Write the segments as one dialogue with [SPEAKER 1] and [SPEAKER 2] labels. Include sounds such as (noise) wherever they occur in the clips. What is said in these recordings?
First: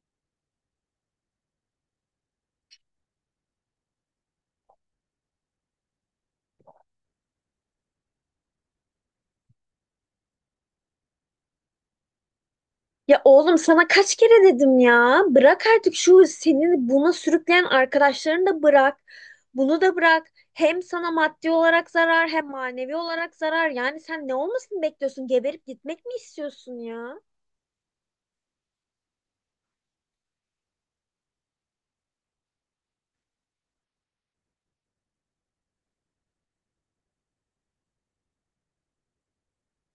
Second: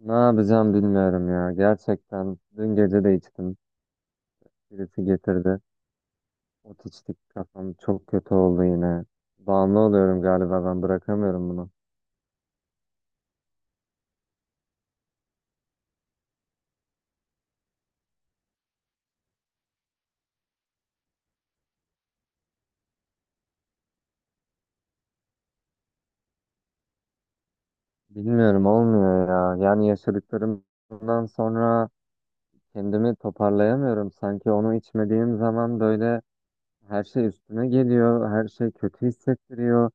[SPEAKER 1] Ne yapacağım bilmiyorum ya. Gerçekten dün gece de içtim. Birisi getirdi. Ot içtik, kafam çok kötü oldu yine. Bağımlı oluyorum galiba, ben bırakamıyorum bunu.
[SPEAKER 2] Ya oğlum sana kaç kere dedim ya. Bırak artık şu seni buna sürükleyen arkadaşlarını da bırak. Bunu da bırak. Hem sana maddi olarak zarar hem manevi olarak zarar. Yani sen ne olmasını bekliyorsun? Geberip gitmek mi istiyorsun ya?
[SPEAKER 1] Bilmiyorum, olmuyor ya. Yani yaşadıklarımdan sonra kendimi toparlayamıyorum. Sanki onu içmediğim zaman böyle her şey üstüme geliyor. Her şey kötü hissettiriyor.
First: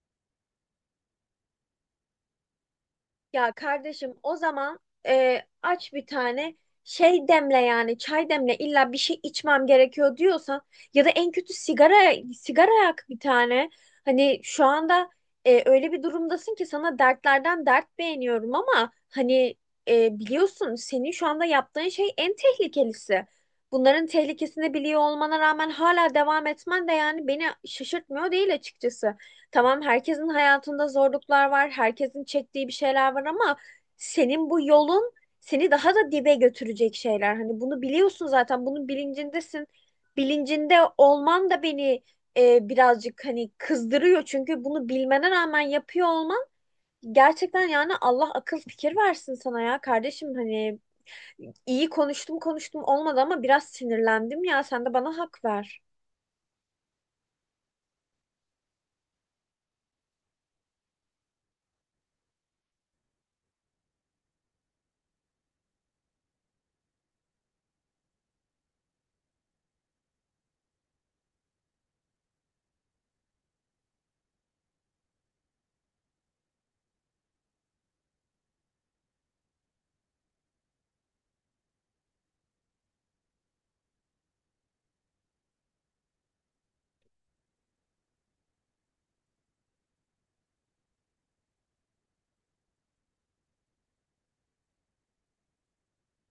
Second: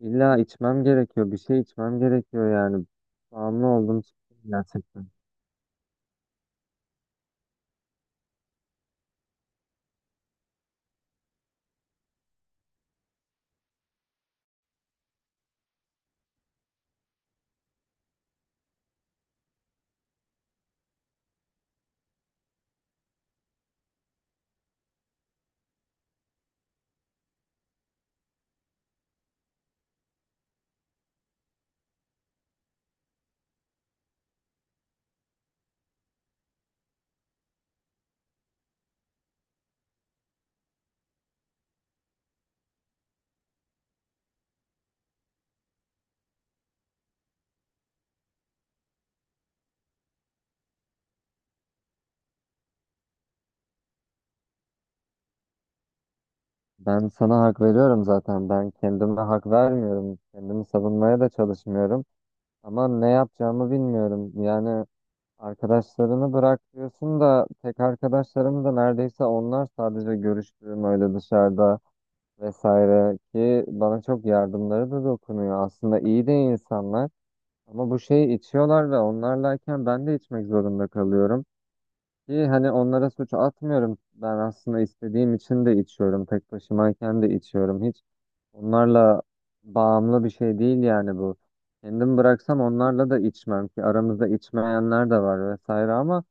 [SPEAKER 1] İlla içmem gerekiyor. Bir şey içmem gerekiyor yani.
[SPEAKER 2] Ya
[SPEAKER 1] Bağımlı oldum
[SPEAKER 2] kardeşim o zaman
[SPEAKER 1] gerçekten.
[SPEAKER 2] aç bir tane şey demle yani çay demle illa bir şey içmem gerekiyor diyorsan ya da en kötü sigara yak bir tane. Hani şu anda öyle bir durumdasın ki sana dertlerden dert beğeniyorum ama hani biliyorsun senin şu anda yaptığın şey en tehlikelisi. Bunların tehlikesini biliyor olmana rağmen hala devam etmen de yani beni şaşırtmıyor değil açıkçası. Tamam, herkesin hayatında zorluklar var, herkesin çektiği bir şeyler var ama senin bu yolun seni daha da dibe götürecek şeyler. Hani bunu biliyorsun zaten, bunun bilincindesin. Bilincinde olman da beni birazcık hani kızdırıyor. Çünkü bunu bilmene rağmen yapıyor olman gerçekten yani Allah akıl fikir versin sana ya kardeşim. Hani iyi konuştum konuştum olmadı ama biraz sinirlendim ya, sen de bana hak ver.
[SPEAKER 1] Ben sana hak veriyorum zaten. Ben kendime hak vermiyorum. Kendimi savunmaya da çalışmıyorum. Ama ne yapacağımı bilmiyorum. Yani arkadaşlarını bırak diyorsun da tek arkadaşlarım da neredeyse onlar, sadece görüştüğüm öyle dışarıda vesaire, ki bana çok yardımları da dokunuyor. Aslında iyi de insanlar, ama bu şeyi içiyorlar ve onlarlayken ben de içmek zorunda kalıyorum. Ki hani onlara suç atmıyorum. Ben aslında istediğim için de içiyorum. Tek başımayken de içiyorum. Onlarla bağımlı bir şey değil yani bu. Kendim bıraksam onlarla da içmem, ki aramızda içmeyenler de var vesaire, ama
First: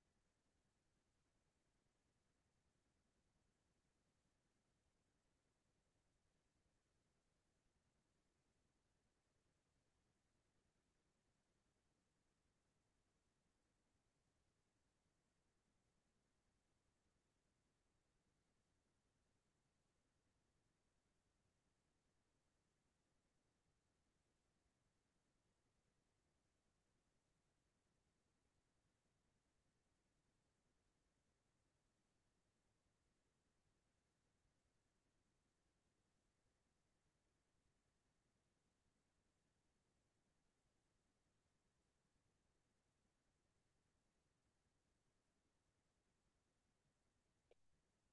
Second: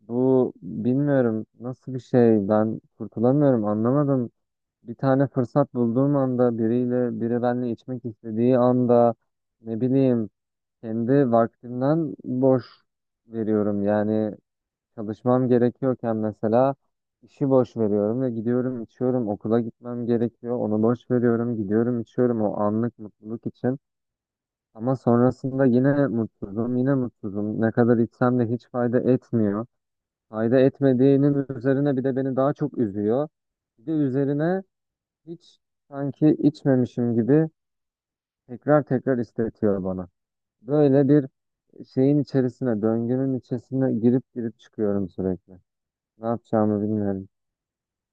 [SPEAKER 1] bu bilmiyorum nasıl bir şey, ben kurtulamıyorum, anlamadım. Bir tane fırsat bulduğum anda, biriyle, biri benimle içmek istediği anda ne bileyim, kendi vaktimden boş veriyorum yani. Çalışmam gerekiyorken mesela işi boş veriyorum ve gidiyorum, içiyorum. Okula gitmem gerekiyor. Onu boş veriyorum. Gidiyorum, içiyorum o anlık mutluluk için. Ama sonrasında yine mutsuzum, yine mutsuzum. Ne kadar içsem de hiç fayda etmiyor. Fayda etmediğinin üzerine bir de beni daha çok üzüyor. Bir de üzerine hiç sanki içmemişim gibi tekrar tekrar istetiyor bana. Böyle bir şeyin içerisine, döngünün içerisine girip girip çıkıyorum sürekli. Ne yapacağımı bilmiyorum.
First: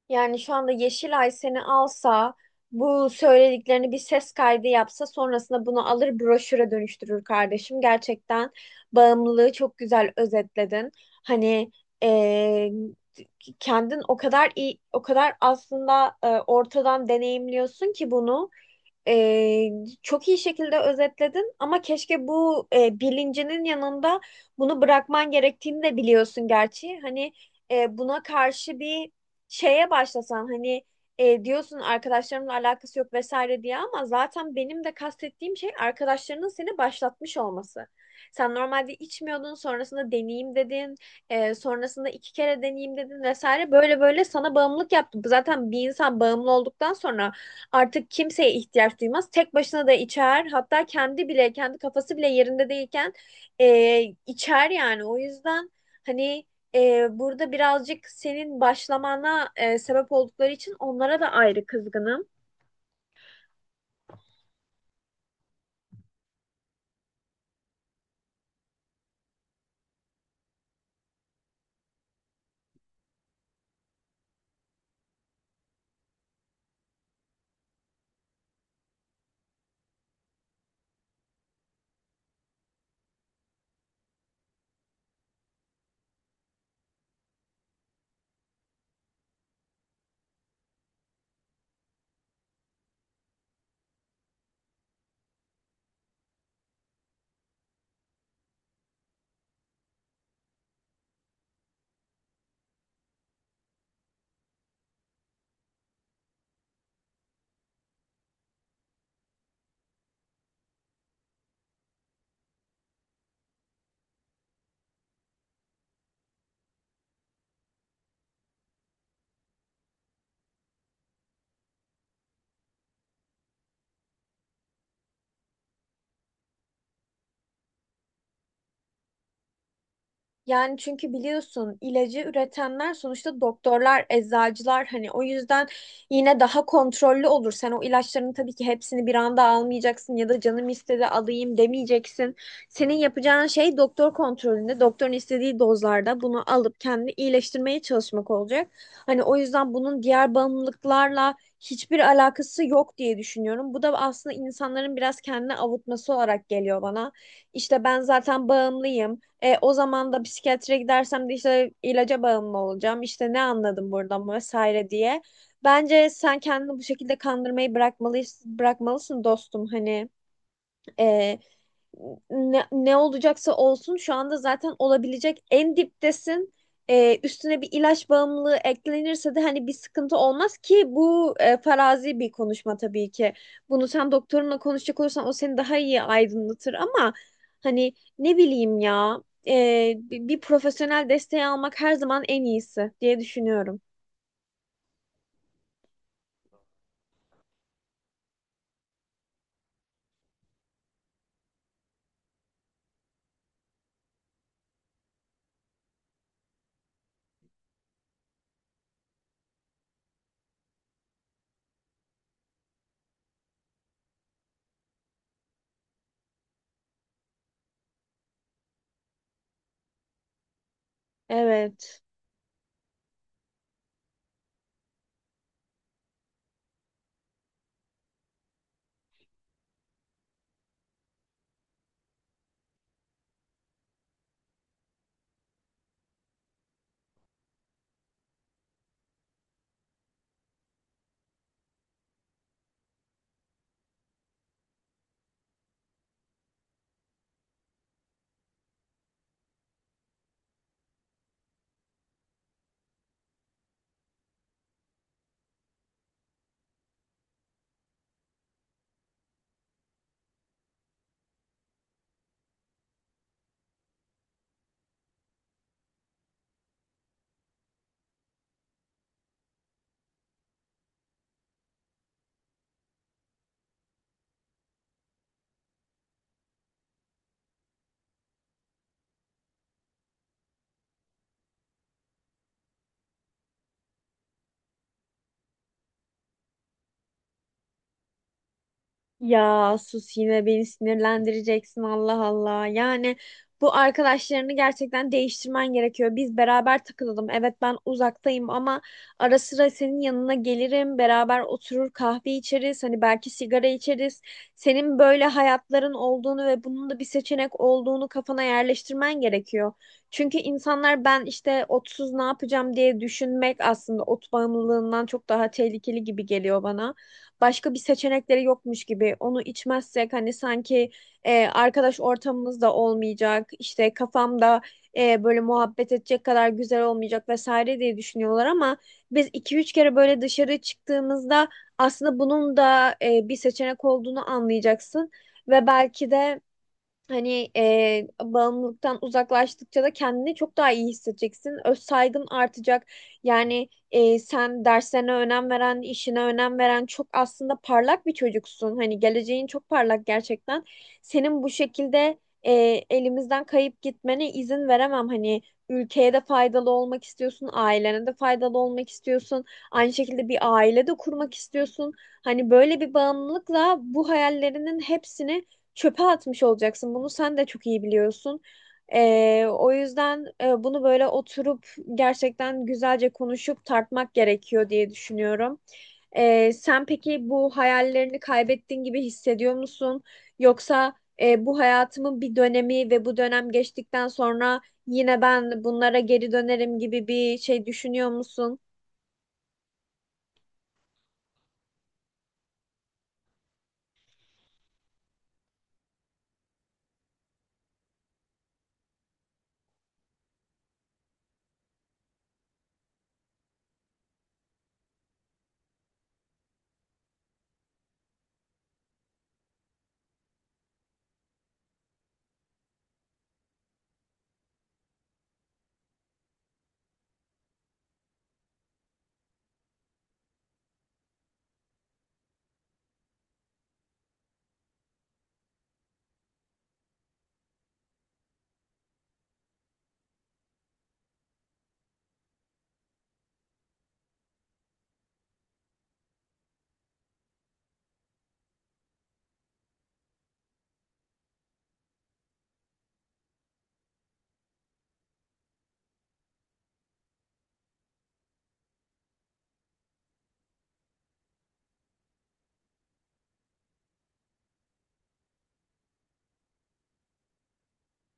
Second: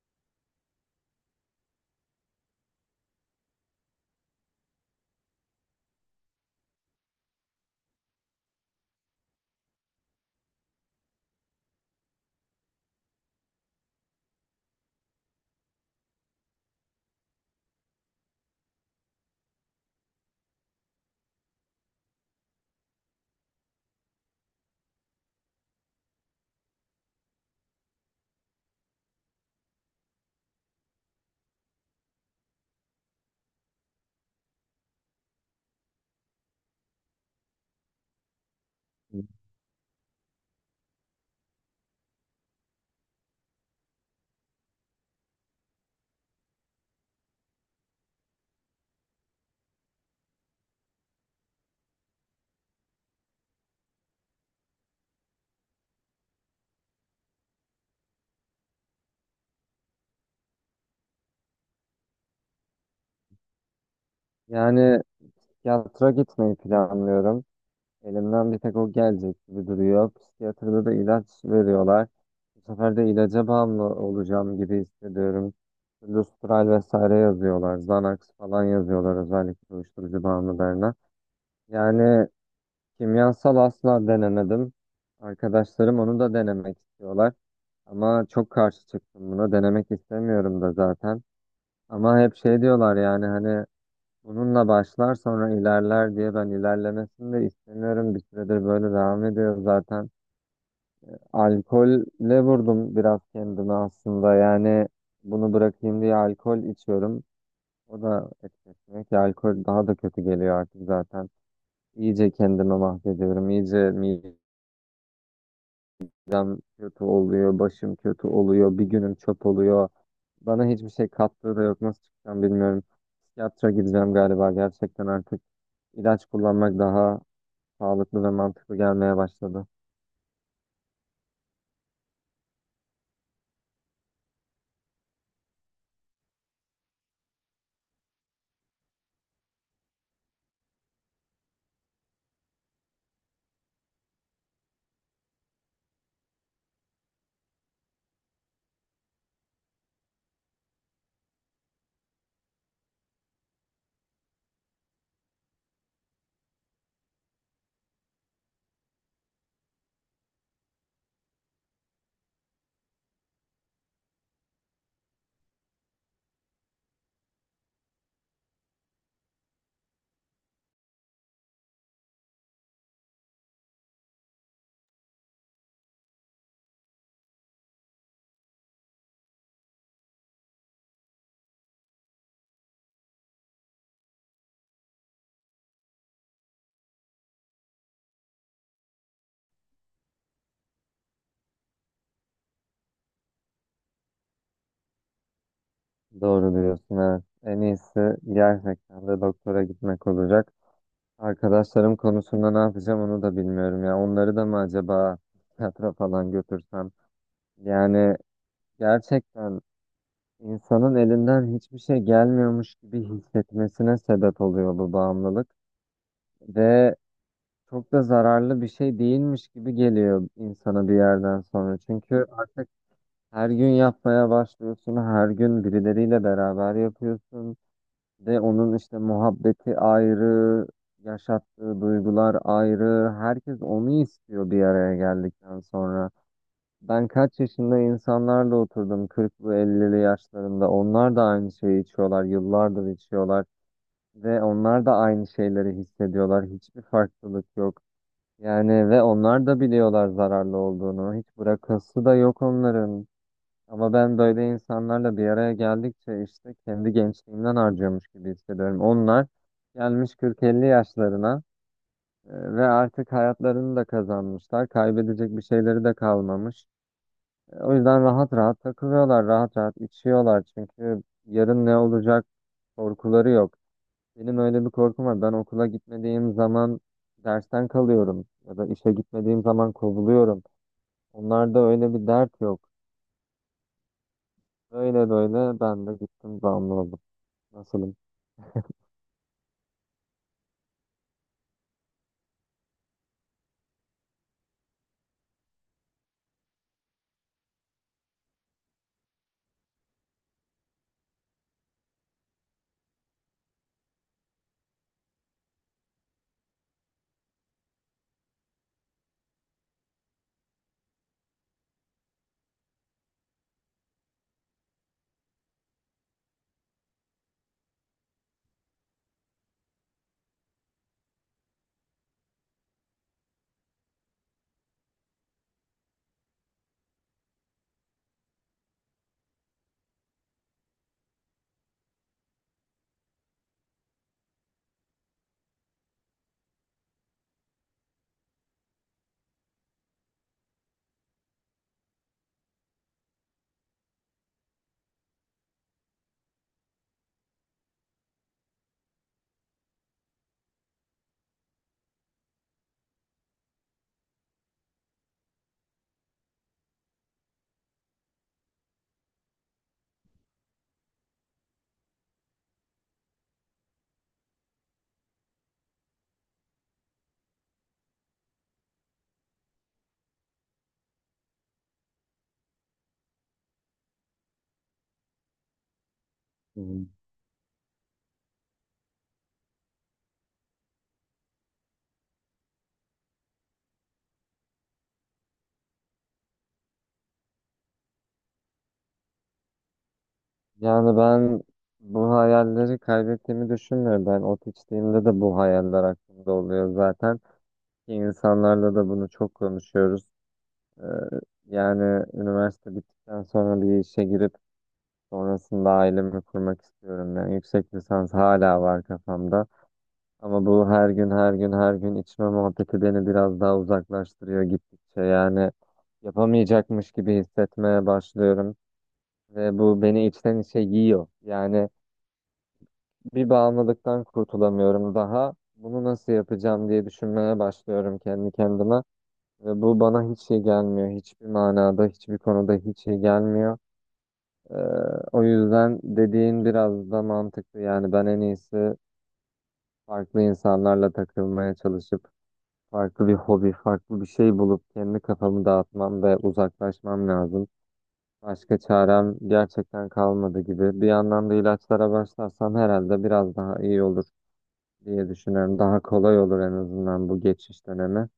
[SPEAKER 2] Yani şu anda Yeşilay seni alsa, bu söylediklerini bir ses kaydı yapsa, sonrasında bunu alır broşüre dönüştürür kardeşim. Gerçekten bağımlılığı çok güzel özetledin. Hani eee, kendin o kadar iyi, o kadar aslında ortadan deneyimliyorsun ki bunu. Ee, Çok iyi şekilde özetledin ama keşke bu bilincinin yanında bunu bırakman gerektiğini de biliyorsun gerçi. Hani buna karşı bir şeye başlasan, hani diyorsun arkadaşlarımla alakası yok vesaire diye, ama zaten benim de kastettiğim şey arkadaşlarının seni başlatmış olması. Sen normalde içmiyordun, sonrasında deneyeyim dedin, sonrasında iki kere deneyeyim dedin vesaire, böyle böyle sana bağımlılık yaptı. Zaten bir insan bağımlı olduktan sonra artık kimseye ihtiyaç duymaz. Tek başına da içer, hatta kendi bile kendi kafası bile yerinde değilken e, içer yani. O yüzden hani burada birazcık senin başlamana sebep oldukları için onlara da ayrı kızgınım.
[SPEAKER 1] Yani psikiyatra gitmeyi planlıyorum. Elimden bir tek o gelecek gibi duruyor. Psikiyatrda da ilaç veriyorlar. Bu sefer de ilaca bağımlı olacağım gibi hissediyorum. Lustral vesaire yazıyorlar. Xanax falan yazıyorlar, özellikle uyuşturucu bağımlılarına. Yani kimyasal asla denemedim. Arkadaşlarım onu da denemek istiyorlar. Ama çok karşı çıktım buna. Denemek istemiyorum da zaten. Ama hep şey diyorlar, yani hani bununla başlar sonra ilerler diye. Ben ilerlemesini de istemiyorum. Bir süredir böyle devam ediyor zaten. Alkolle vurdum biraz kendimi aslında. Yani bunu bırakayım diye alkol içiyorum. O da etkisine ki alkol daha da kötü geliyor artık zaten. İyice kendimi mahvediyorum. İyice midem kötü oluyor, başım kötü oluyor, bir günüm çöp oluyor. Bana hiçbir şey kattığı da yok. Nasıl çıkacağım bilmiyorum. Psikiyatra gideceğim galiba gerçekten artık. İlaç kullanmak daha sağlıklı ve mantıklı gelmeye başladı.
[SPEAKER 2] Yani çünkü biliyorsun, ilacı üretenler sonuçta doktorlar, eczacılar, hani o yüzden yine daha kontrollü olur. Sen o ilaçların tabii ki hepsini bir anda almayacaksın ya da canım istedi alayım demeyeceksin. Senin yapacağın şey doktor kontrolünde, doktorun istediği dozlarda bunu alıp kendini iyileştirmeye çalışmak olacak. Hani o yüzden bunun diğer bağımlılıklarla hiçbir alakası yok diye düşünüyorum. Bu da aslında insanların biraz kendini avutması olarak geliyor bana. İşte ben zaten bağımlıyım. O zaman da psikiyatriye gidersem de işte ilaca bağımlı olacağım. İşte ne anladım buradan vesaire diye. Bence sen kendini bu şekilde kandırmayı bırakmalısın, bırakmalısın dostum. Hani e, ne olacaksa olsun, şu anda zaten olabilecek en diptesin. Üstüne bir ilaç bağımlılığı eklenirse de hani bir sıkıntı olmaz ki, bu farazi bir konuşma tabii ki. Bunu sen doktorunla konuşacak olursan o seni daha iyi aydınlatır ama hani ne bileyim ya, bir profesyonel desteği almak her zaman en iyisi diye düşünüyorum.
[SPEAKER 1] Doğru diyorsun, evet. En iyisi gerçekten de doktora gitmek olacak. Arkadaşlarım konusunda ne yapacağım onu da bilmiyorum ya. Onları da mı acaba psikiyatra falan götürsem? Yani gerçekten insanın elinden hiçbir şey gelmiyormuş gibi hissetmesine sebep oluyor bu bağımlılık. Ve çok da zararlı bir şey değilmiş gibi geliyor insana bir yerden sonra.
[SPEAKER 2] Evet.
[SPEAKER 1] Çünkü artık her gün yapmaya başlıyorsun, her gün birileriyle beraber yapıyorsun. Ve onun işte muhabbeti ayrı, yaşattığı duygular ayrı. Herkes onu istiyor bir araya geldikten sonra. Ben kaç yaşında insanlarla oturdum, 40'lı 50'li yaşlarında. Onlar da aynı şeyi içiyorlar, yıllardır içiyorlar. Ve onlar da aynı şeyleri hissediyorlar. Hiçbir farklılık yok. Yani ve onlar da biliyorlar zararlı olduğunu. Hiç bırakası da yok onların. Ama ben böyle insanlarla bir araya geldikçe işte kendi gençliğimden harcıyormuş gibi hissediyorum. Onlar gelmiş 40-50 yaşlarına ve artık hayatlarını da kazanmışlar. Kaybedecek bir şeyleri de kalmamış. O yüzden rahat rahat takılıyorlar, rahat rahat içiyorlar. Çünkü yarın ne olacak korkuları yok. Benim öyle bir korkum var. Ben okula gitmediğim zaman dersten kalıyorum ya da işe gitmediğim zaman kovuluyorum. Onlarda öyle bir dert yok. Böyle böyle ben de gittim, bağımlı oldum. Nasılım?
[SPEAKER 2] Ya sus, yine beni sinirlendireceksin, Allah Allah. Yani bu arkadaşlarını gerçekten değiştirmen gerekiyor. Biz beraber takılalım. Evet, ben uzaktayım ama ara sıra senin yanına gelirim. Beraber oturur kahve içeriz. Hani belki sigara içeriz. Senin böyle hayatların olduğunu ve bunun da bir seçenek olduğunu kafana yerleştirmen gerekiyor. Çünkü insanlar, ben işte otsuz ne yapacağım diye düşünmek aslında ot bağımlılığından çok daha tehlikeli gibi geliyor bana. Başka bir seçenekleri yokmuş gibi, onu içmezsek hani sanki arkadaş ortamımız da olmayacak, işte kafamda böyle muhabbet edecek kadar güzel olmayacak vesaire diye düşünüyorlar ama biz iki üç kere böyle dışarı çıktığımızda aslında bunun da bir seçenek olduğunu anlayacaksın ve belki de hani bağımlılıktan uzaklaştıkça da kendini çok daha iyi hissedeceksin. Öz saygın artacak. Yani sen derslerine önem veren, işine önem veren, çok aslında parlak bir çocuksun. Hani geleceğin çok parlak gerçekten. Senin bu şekilde e, elimizden kayıp gitmene izin veremem. Hani ülkeye de faydalı olmak istiyorsun, ailene de faydalı olmak istiyorsun. Aynı şekilde bir aile de kurmak istiyorsun. Hani böyle bir bağımlılıkla bu hayallerinin hepsini çöpe atmış olacaksın. Bunu sen de çok iyi biliyorsun. O yüzden bunu böyle oturup gerçekten güzelce konuşup tartmak gerekiyor diye düşünüyorum.
[SPEAKER 1] Hmm.
[SPEAKER 2] Sen peki bu hayallerini kaybettiğin gibi hissediyor musun? Yoksa bu hayatımın bir dönemi ve bu dönem geçtikten sonra yine ben bunlara geri dönerim gibi bir şey düşünüyor musun?
[SPEAKER 1] Yani ben bu hayalleri kaybettiğimi düşünmüyorum. Ben ot içtiğimde de bu hayaller aklımda oluyor zaten. Ki İnsanlarla da bunu çok konuşuyoruz. Ee, Yani üniversite bittikten sonra bir işe girip sonrasında ailemi kurmak istiyorum. Yani yüksek lisans hala var kafamda. Ama bu her gün her gün her gün içme muhabbeti beni biraz daha uzaklaştırıyor gittikçe. Yani yapamayacakmış gibi hissetmeye başlıyorum. Ve bu beni içten içe yiyor. Yani bir bağımlılıktan kurtulamıyorum daha. Bunu nasıl yapacağım diye düşünmeye başlıyorum kendi kendime. Ve bu bana hiç iyi gelmiyor. Hiçbir manada, hiçbir konuda hiç iyi gelmiyor. Ee, O yüzden dediğin biraz da mantıklı. Yani ben en iyisi farklı insanlarla takılmaya çalışıp farklı bir hobi, farklı bir şey bulup kendi kafamı dağıtmam ve uzaklaşmam lazım. Başka çarem gerçekten kalmadı gibi. Bir yandan da ilaçlara başlarsam herhalde biraz daha iyi olur diye düşünüyorum. Daha kolay olur en azından bu geçiş dönemi.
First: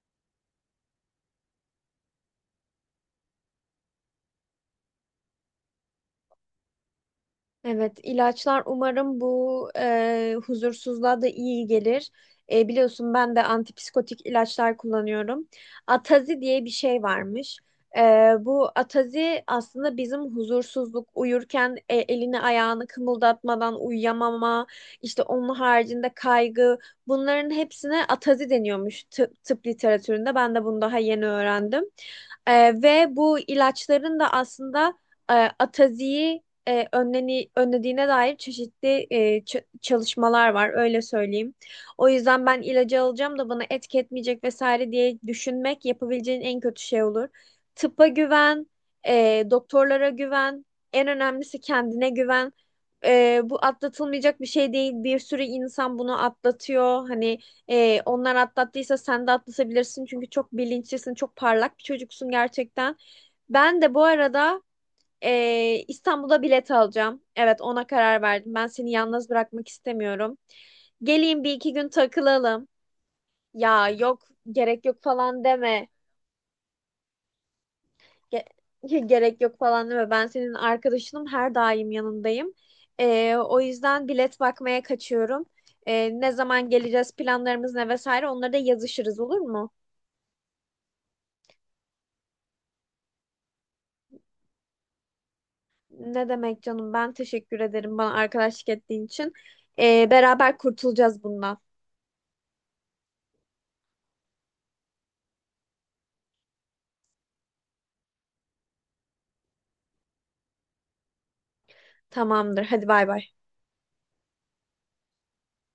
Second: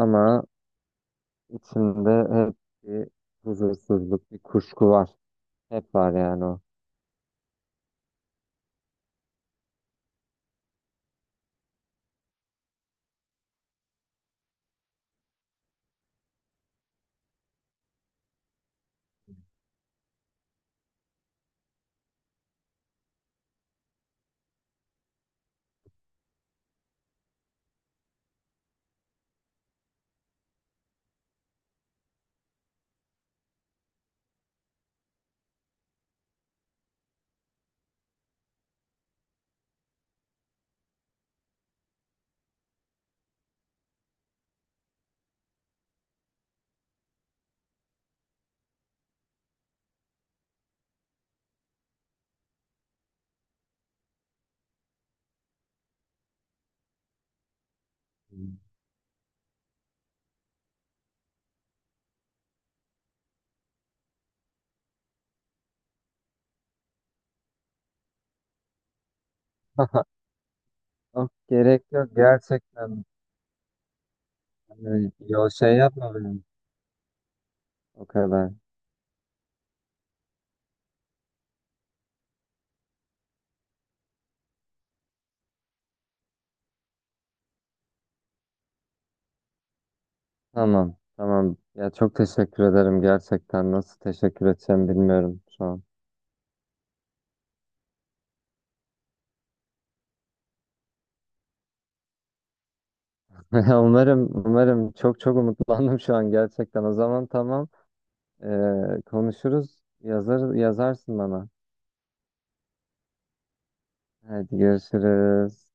[SPEAKER 1] Ama içimde hep bir huzursuzluk, bir kuşku var. Hep var yani o.
[SPEAKER 2] Evet, ilaçlar umarım bu huzursuzluğa da iyi gelir. Biliyorsun ben de antipsikotik ilaçlar kullanıyorum. Atazi diye bir şey varmış. E, Bu atazi aslında bizim huzursuzluk, uyurken elini ayağını kımıldatmadan uyuyamama, işte onun haricinde kaygı, bunların hepsine atazi deniyormuş tıp literatüründe. Ben de bunu daha yeni öğrendim. Ve bu ilaçların da aslında e, ataziyi önlediğine dair çeşitli çalışmalar var, öyle söyleyeyim. O yüzden ben ilacı alacağım da bana etki etmeyecek vesaire diye düşünmek yapabileceğin en kötü şey olur. Tıpa güven, doktorlara güven, en önemlisi kendine güven. Bu atlatılmayacak bir şey değil. Bir sürü insan bunu atlatıyor. Hani onlar atlattıysa sen de atlatabilirsin. Çünkü çok bilinçlisin, çok parlak bir çocuksun gerçekten. Ben de bu arada İstanbul'da bilet alacağım. Evet, ona karar verdim. Ben seni yalnız bırakmak
[SPEAKER 1] (laughs)
[SPEAKER 2] istemiyorum.
[SPEAKER 1] Yok,
[SPEAKER 2] Geleyim, bir iki
[SPEAKER 1] gerek
[SPEAKER 2] gün
[SPEAKER 1] yok
[SPEAKER 2] takılalım.
[SPEAKER 1] gerçekten.
[SPEAKER 2] Ya yok, gerek yok
[SPEAKER 1] Yani
[SPEAKER 2] falan
[SPEAKER 1] şey
[SPEAKER 2] deme.
[SPEAKER 1] yapma benim. O kadar.
[SPEAKER 2] (laughs) Gerek yok falan deme. Ben senin arkadaşınım, her daim yanındayım. O yüzden bilet bakmaya kaçıyorum. Ne zaman geleceğiz, planlarımız ne vesaire, onları da yazışırız, olur mu?
[SPEAKER 1] Tamam, tamam. Ya çok teşekkür ederim gerçekten. Nasıl teşekkür edeceğim bilmiyorum şu an.
[SPEAKER 2] Ne demek canım, ben teşekkür ederim bana arkadaşlık ettiğin için. Beraber kurtulacağız bundan.
[SPEAKER 1] (laughs) Umarım, umarım, çok çok umutlandım şu an gerçekten. O zaman tamam, Ee, konuşuruz. Yazarsın bana.
[SPEAKER 2] Tamamdır, hadi bay bay.
[SPEAKER 1] Hadi görüşürüz.